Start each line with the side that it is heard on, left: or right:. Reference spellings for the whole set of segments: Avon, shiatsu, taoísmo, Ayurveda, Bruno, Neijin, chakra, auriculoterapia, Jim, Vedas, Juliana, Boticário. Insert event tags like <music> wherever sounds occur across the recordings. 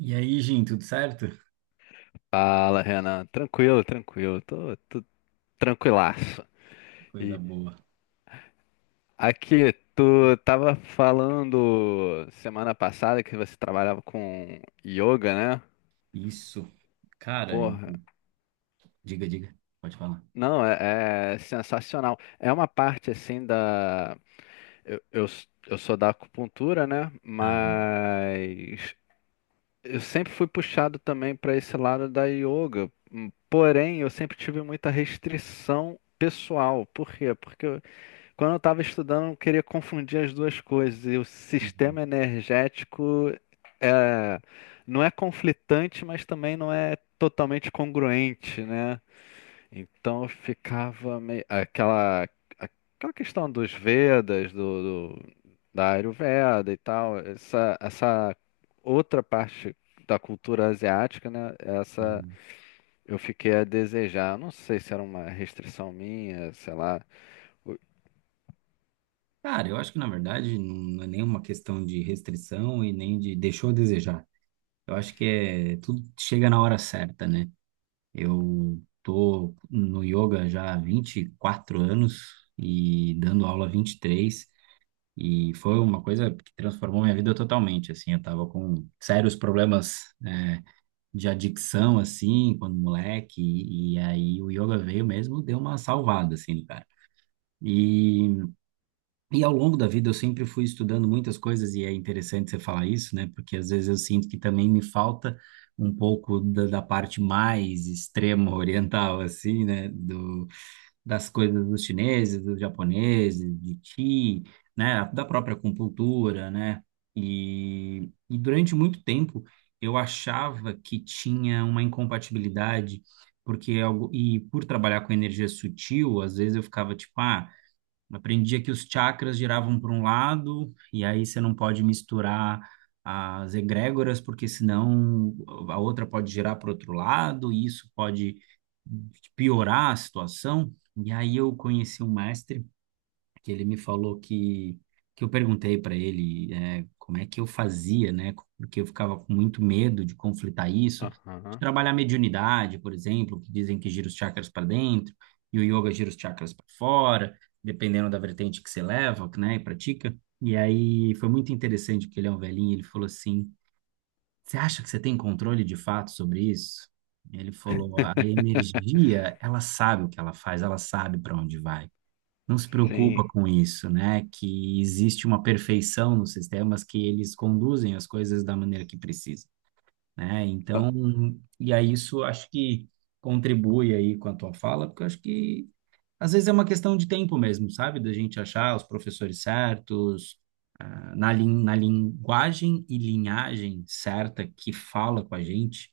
right: E aí, Jim, tudo certo?
left: Fala, Renan. Tranquilo, tranquilo. Tô tranquilaço.
right: Coisa
left: E
right: boa.
left: aqui, tu tava falando semana passada que você trabalhava com yoga, né?
right: Isso. Cara, eu-
left: Porra,
right: diga, diga. Pode falar.
left: não, é sensacional. É uma parte assim da. Eu, eu, eu sou da acupuntura, né?
right: Ah,
left: Mas eu sempre fui puxado também para esse lado da yoga. Porém, eu sempre tive muita restrição pessoal. Por quê? Porque quando eu estava estudando, eu queria confundir as duas coisas. E o
right: uhum,
left: sistema energético é, não é conflitante, mas também não é totalmente congruente, né? Então eu ficava meio aquela questão dos Vedas, da Ayurveda e tal, essa outra parte da cultura asiática, né? Essa
right: uhum.
left: eu fiquei a desejar. Não sei se era uma restrição minha, sei lá. O-
right: Cara, eu acho que na verdade não é nenhuma questão de restrição e nem de deixou a desejar. Eu acho que é tudo chega na hora certa, né? Eu tô no yoga já há 24 anos e dando aula há 23 e três e foi uma coisa que transformou minha vida totalmente, assim, eu tava com sérios problemas de adicção, assim, quando moleque, e aí o yoga veio mesmo, deu uma salvada, assim, cara. E ao longo da vida eu sempre fui estudando muitas coisas, e é interessante você falar isso, né? Porque às vezes eu sinto que também me falta um pouco da parte mais extrema <laughs> oriental, assim, né? Do, das coisas dos chineses, dos japoneses, de ti, né? Da própria acupuntura, né? E durante muito tempo eu achava que tinha uma incompatibilidade, porque é algo, e por trabalhar com energia sutil, às vezes eu ficava tipo, ah, aprendia que os chakras giravam para um lado, e aí você não pode misturar as egrégoras, porque senão a outra pode girar para outro lado, e isso pode piorar a situação. E aí eu conheci um mestre que ele me falou que eu perguntei para ele como é que eu fazia, né? Porque eu ficava com muito medo de conflitar isso, de
left: Aham.
right: trabalhar mediunidade, por exemplo, que dizem que gira os chakras para dentro e o yoga gira os chakras para fora, dependendo da vertente que você leva, né, e pratica. E aí foi muito interessante porque ele é um velhinho, ele falou assim: "Você acha que você tem controle de fato sobre isso?" Ele falou: "A
left: <laughs>
right: energia, ela sabe o que ela faz, ela sabe para onde vai." Não se preocupa
left: Sim.
right: com isso, né? Que existe uma perfeição nos sistemas que eles conduzem as coisas da maneira que precisa, né? Então, e aí isso acho que contribui aí com a tua fala, porque eu acho que às vezes é uma questão de tempo mesmo, sabe? Da gente achar os professores certos, ah, na linguagem e linhagem certa que fala com a gente,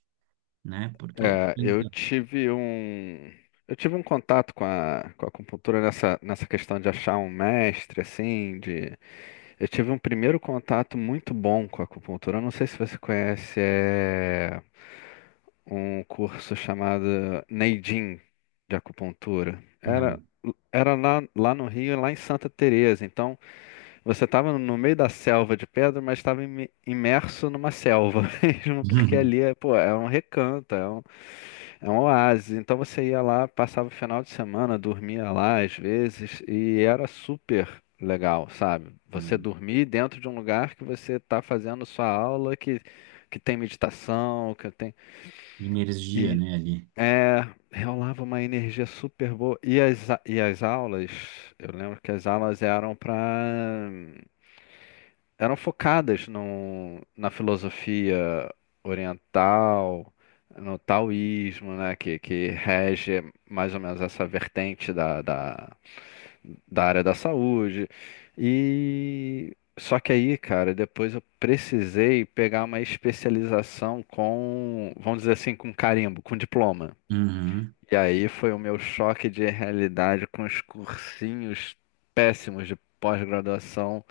right: né? Porque
left: É, eu
right: então,
left: tive um eu tive um contato com a acupuntura nessa questão de achar um mestre assim de eu tive um primeiro contato muito bom com a acupuntura. Eu não sei se você conhece, é um curso chamado Neijin de acupuntura.
right: não,
left: Era lá no Rio, lá em Santa Teresa. Então, você estava no meio da selva de pedra, mas estava imerso numa selva <laughs> mesmo, porque ali
right: <laughs>
left: pô, é um recanto, é um oásis. Então você ia lá, passava o final de semana, dormia lá às vezes, e era super legal, sabe?
right: não é
left: Você dormir dentro de um lugar que você está fazendo sua aula, que tem meditação, que tem.
right: energia,
left: E
right: né, ali.
left: é, rolava uma energia super boa. E as aulas, eu lembro que as aulas eram para eram focadas na filosofia oriental, no taoísmo, né, que rege mais ou menos essa vertente da área da saúde. E só que aí, cara, depois eu precisei pegar uma especialização com, vamos dizer assim, com carimbo, com diploma.
right: Uhum.
left: E aí foi o meu choque de realidade com os cursinhos péssimos de pós-graduação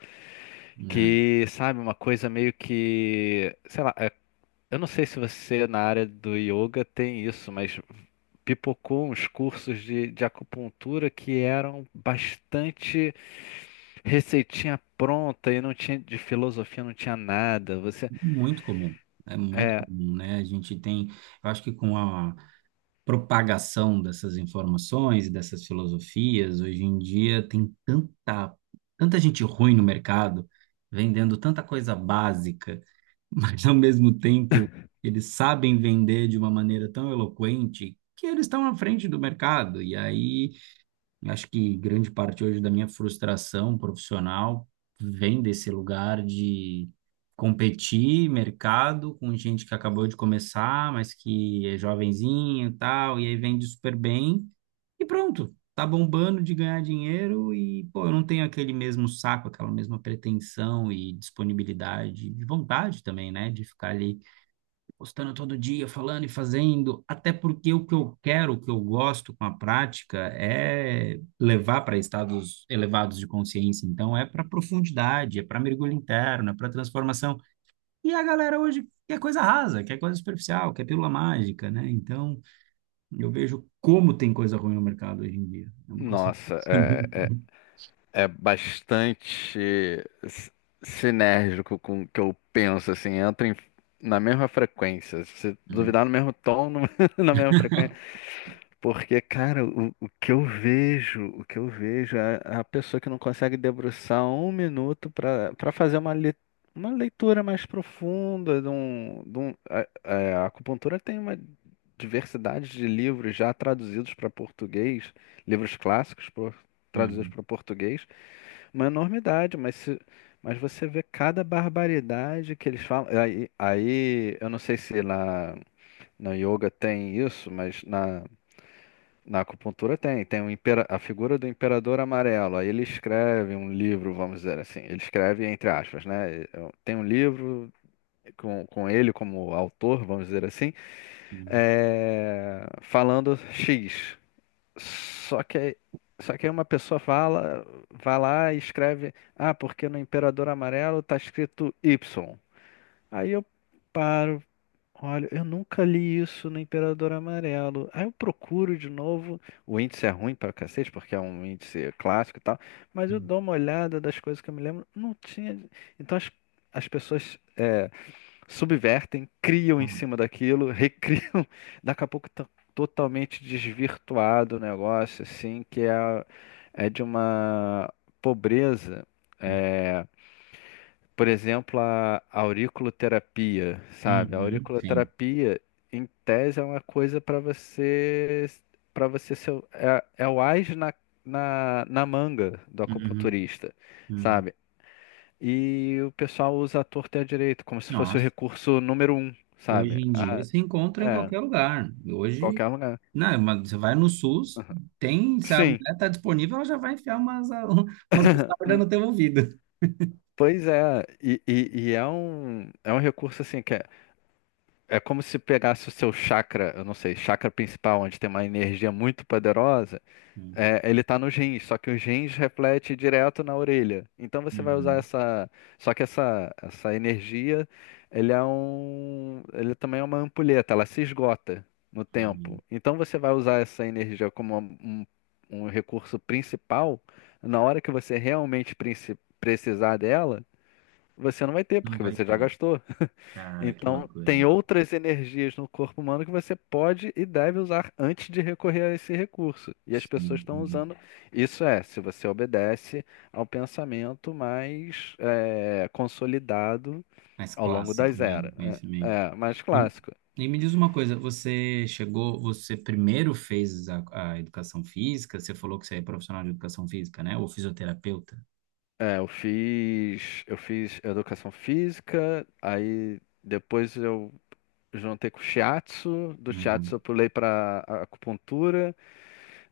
left: que, sabe, uma coisa meio que, sei lá, eu não sei se você na área do yoga tem isso, mas pipocou uns cursos de acupuntura que eram bastante receitinha pronta e não tinha de filosofia, não tinha nada.
right: Muito comum, é muito
left: É,
right: comum, né? A gente tem, eu acho que com a propagação dessas informações e dessas filosofias, hoje em dia tem tanta, tanta gente ruim no mercado, vendendo tanta coisa básica, <laughs> mas ao mesmo tempo eles sabem vender de uma maneira tão eloquente que eles estão à frente do mercado. E aí eu acho que grande parte hoje da minha frustração profissional vem desse lugar de competir mercado com gente que acabou de começar, mas que é jovenzinho e tal, e aí vende super bem e pronto, tá bombando de ganhar dinheiro e pô, eu não tenho aquele mesmo saco, aquela mesma pretensão e disponibilidade, de vontade também, né, de ficar ali postando todo dia, falando e fazendo, até porque o que eu quero, o que eu gosto com a prática é levar para estados elevados de consciência. Então, é para profundidade, é para mergulho interno, é para transformação. E a galera hoje quer coisa rasa, quer coisa superficial, quer pílula mágica, né? Então, eu vejo como tem coisa ruim no mercado hoje em dia. É uma coisa
left: nossa, é,
right: impressionante.
left: é, é bastante s- sinérgico com o que eu penso, assim, entra na mesma frequência. Se
right: Hum,
left: duvidar no mesmo tom, <laughs> na mesma frequência. Porque, cara, o que eu vejo, o que eu vejo é a pessoa que não consegue debruçar um minuto para fazer uma leitura mais profunda. De um, de um- a, a acupuntura tem uma diversidade de livros já traduzidos para português, livros clássicos traduzidos
right: hum,
left: para português, uma enormidade, mas se, mas você vê cada barbaridade que eles falam. Aí eu não sei se na yoga tem isso, mas na acupuntura tem a figura do imperador amarelo. Aí ele escreve um livro, vamos dizer assim. Ele escreve entre aspas, né? Tem um livro com ele como autor, vamos dizer assim,
right: hum,
left: falando X. Só que, só que aí uma pessoa fala, vai lá e escreve, ah, porque no imperador amarelo tá escrito Y. Aí eu paro. Olha, eu nunca li isso no Imperador Amarelo. Aí eu procuro de novo. O índice é ruim pra cacete, porque é um índice clássico e tal. Mas eu
right: hum.
left: dou uma olhada das coisas que eu me lembro. Não tinha. Então as pessoas subvertem, criam em
right: Nossa.
left: cima daquilo, <laughs> recriam. Daqui a pouco tá totalmente desvirtuado o negócio, assim, que é de uma pobreza. é, por exemplo, a auriculoterapia, sabe? A
right: Uhum, sim.
left: auriculoterapia, em tese, é uma coisa para você ser, é o ás na manga do
right: Uhum,
left: acupunturista,
right: uhum.
left: sabe? E o pessoal usa a torta e a direita, como se fosse o
right: Nossa.
left: recurso número um, sabe?
right: Hoje em dia
left: Ah,
right: se encontra em
left: é,
right: qualquer lugar. Hoje,
left: qualquer lugar.
right: não, mas você vai no SUS, tem, se a
left: Sim,
right: mulher está disponível, ela já vai enfiar umas, a- <laughs> umas mostarda
left: n-
right: no teu ouvido.
left: pois é, e é um recurso assim que é. É como se pegasse o seu chakra, eu não sei, chakra principal, onde tem uma energia muito poderosa,
right: Uhum,
left: ele tá nos rins, só que os rins reflete direto na orelha. Então você vai usar
right: uhum,
left: essa. Só que essa energia, ele também é uma ampulheta, ela se esgota no
right: uhum.
left: tempo. Então você vai usar essa energia como um recurso principal, na hora que você realmente precisar dela, você não vai ter,
right: Não
left: porque
right: vai
left: você já
right: ter.
left: gastou.
right: Cara, que
left: Então, tem
right: loucura.
left: outras energias no corpo humano que você pode e deve usar antes de recorrer a esse recurso. E as pessoas
right: Sim,
left: estão
right: entendi.
left: usando. Isso é, se você obedece ao pensamento mais consolidado
right: Mais
left: ao longo
right: clássico,
left: das
right: né, do
left: eras. É,
right: conhecimento.
left: é, mais
right: E,
left: clássico.
right: e me diz uma coisa, você chegou, você primeiro fez a educação física, você falou que você é profissional de educação física, né? Ou fisioterapeuta?
left: É, eu fiz educação física, aí depois eu juntei com o shiatsu, do
right: Uhum.
left: shiatsu eu pulei para acupuntura.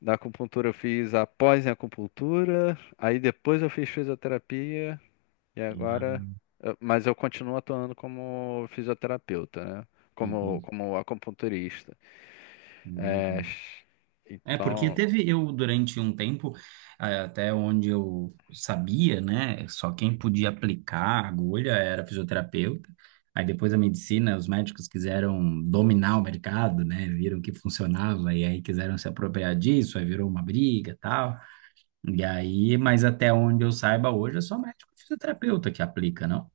left: Da acupuntura eu fiz a em acupuntura, aí depois eu fiz fisioterapia e agora,
right: Ah,
left: mas eu continuo atuando como fisioterapeuta, né? Como,
right: entendi,
left: como acupunturista. É,
right: entendi. É, porque
left: então,
right: teve eu durante um tempo, eh, até onde eu sabia, né? Só quem podia aplicar a agulha era fisioterapeuta. Aí depois a medicina, os médicos quiseram dominar o mercado, né? Viram que funcionava e aí quiseram se apropriar disso, aí virou uma briga e tal. E aí, mas até onde eu saiba hoje é só médico e fisioterapeuta que aplica, não?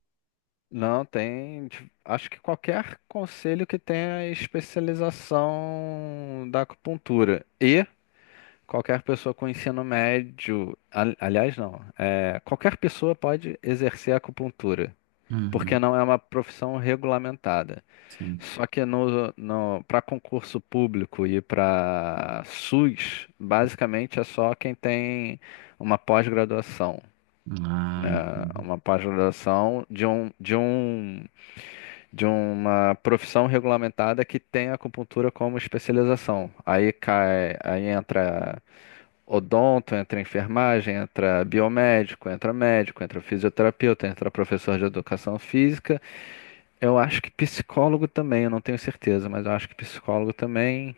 left: não tem, tipo, acho que qualquer conselho que tenha é especialização da acupuntura e qualquer pessoa com ensino médio, aliás, não, qualquer pessoa pode exercer acupuntura, porque
right: Uhum,
left: não é uma profissão regulamentada.
right: sim.
left: Só que no, no, para concurso público e para SUS, basicamente é só quem tem uma pós-graduação.
right: Ah,
left: Né,
right: entendi.
left: uma pós-graduação de uma profissão regulamentada que tem acupuntura como especialização. Aí cai, aí entra odonto, entra enfermagem, entra biomédico, entra médico, entra fisioterapeuta, entra professor de educação física. Eu acho que psicólogo também, eu não tenho certeza, mas eu acho que psicólogo também.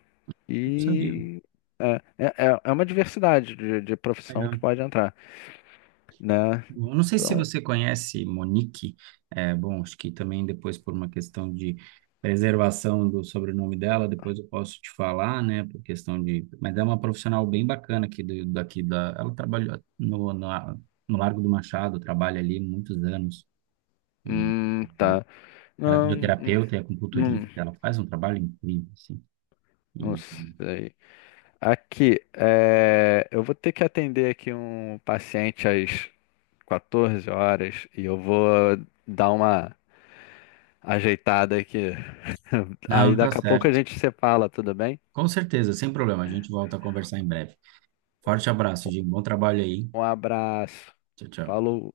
right: Eu não sabia.
left: E é, é, é uma diversidade de profissão que pode entrar, né?
right: Eu não sei se
left: Então,
right: você conhece Monique, é, bom, acho que também depois por uma questão de preservação do sobrenome dela, depois eu posso te falar, né, por questão de... Mas é uma profissional bem bacana aqui do, daqui da... Ela trabalhou no, na- no Largo do Machado, trabalha ali muitos anos, e, e
left: tá.
right: ela é
left: Não,
right: fisioterapeuta, é acupunturista,
left: hum,
right: ela faz um trabalho incrível, assim.
left: não
right: E-
left: sei. Aqui, eu vou ter que atender aqui um paciente às 14 horas e eu vou dar uma ajeitada aqui. <laughs> Aí
right: Não, tá
left: daqui a pouco a
right: certo.
left: gente se fala, tudo bem?
right: Com certeza, sem problema, a gente volta a conversar em breve. Forte abraço, Jim, bom trabalho aí.
left: Um abraço.
right: Tchau, tchau.
left: Falou.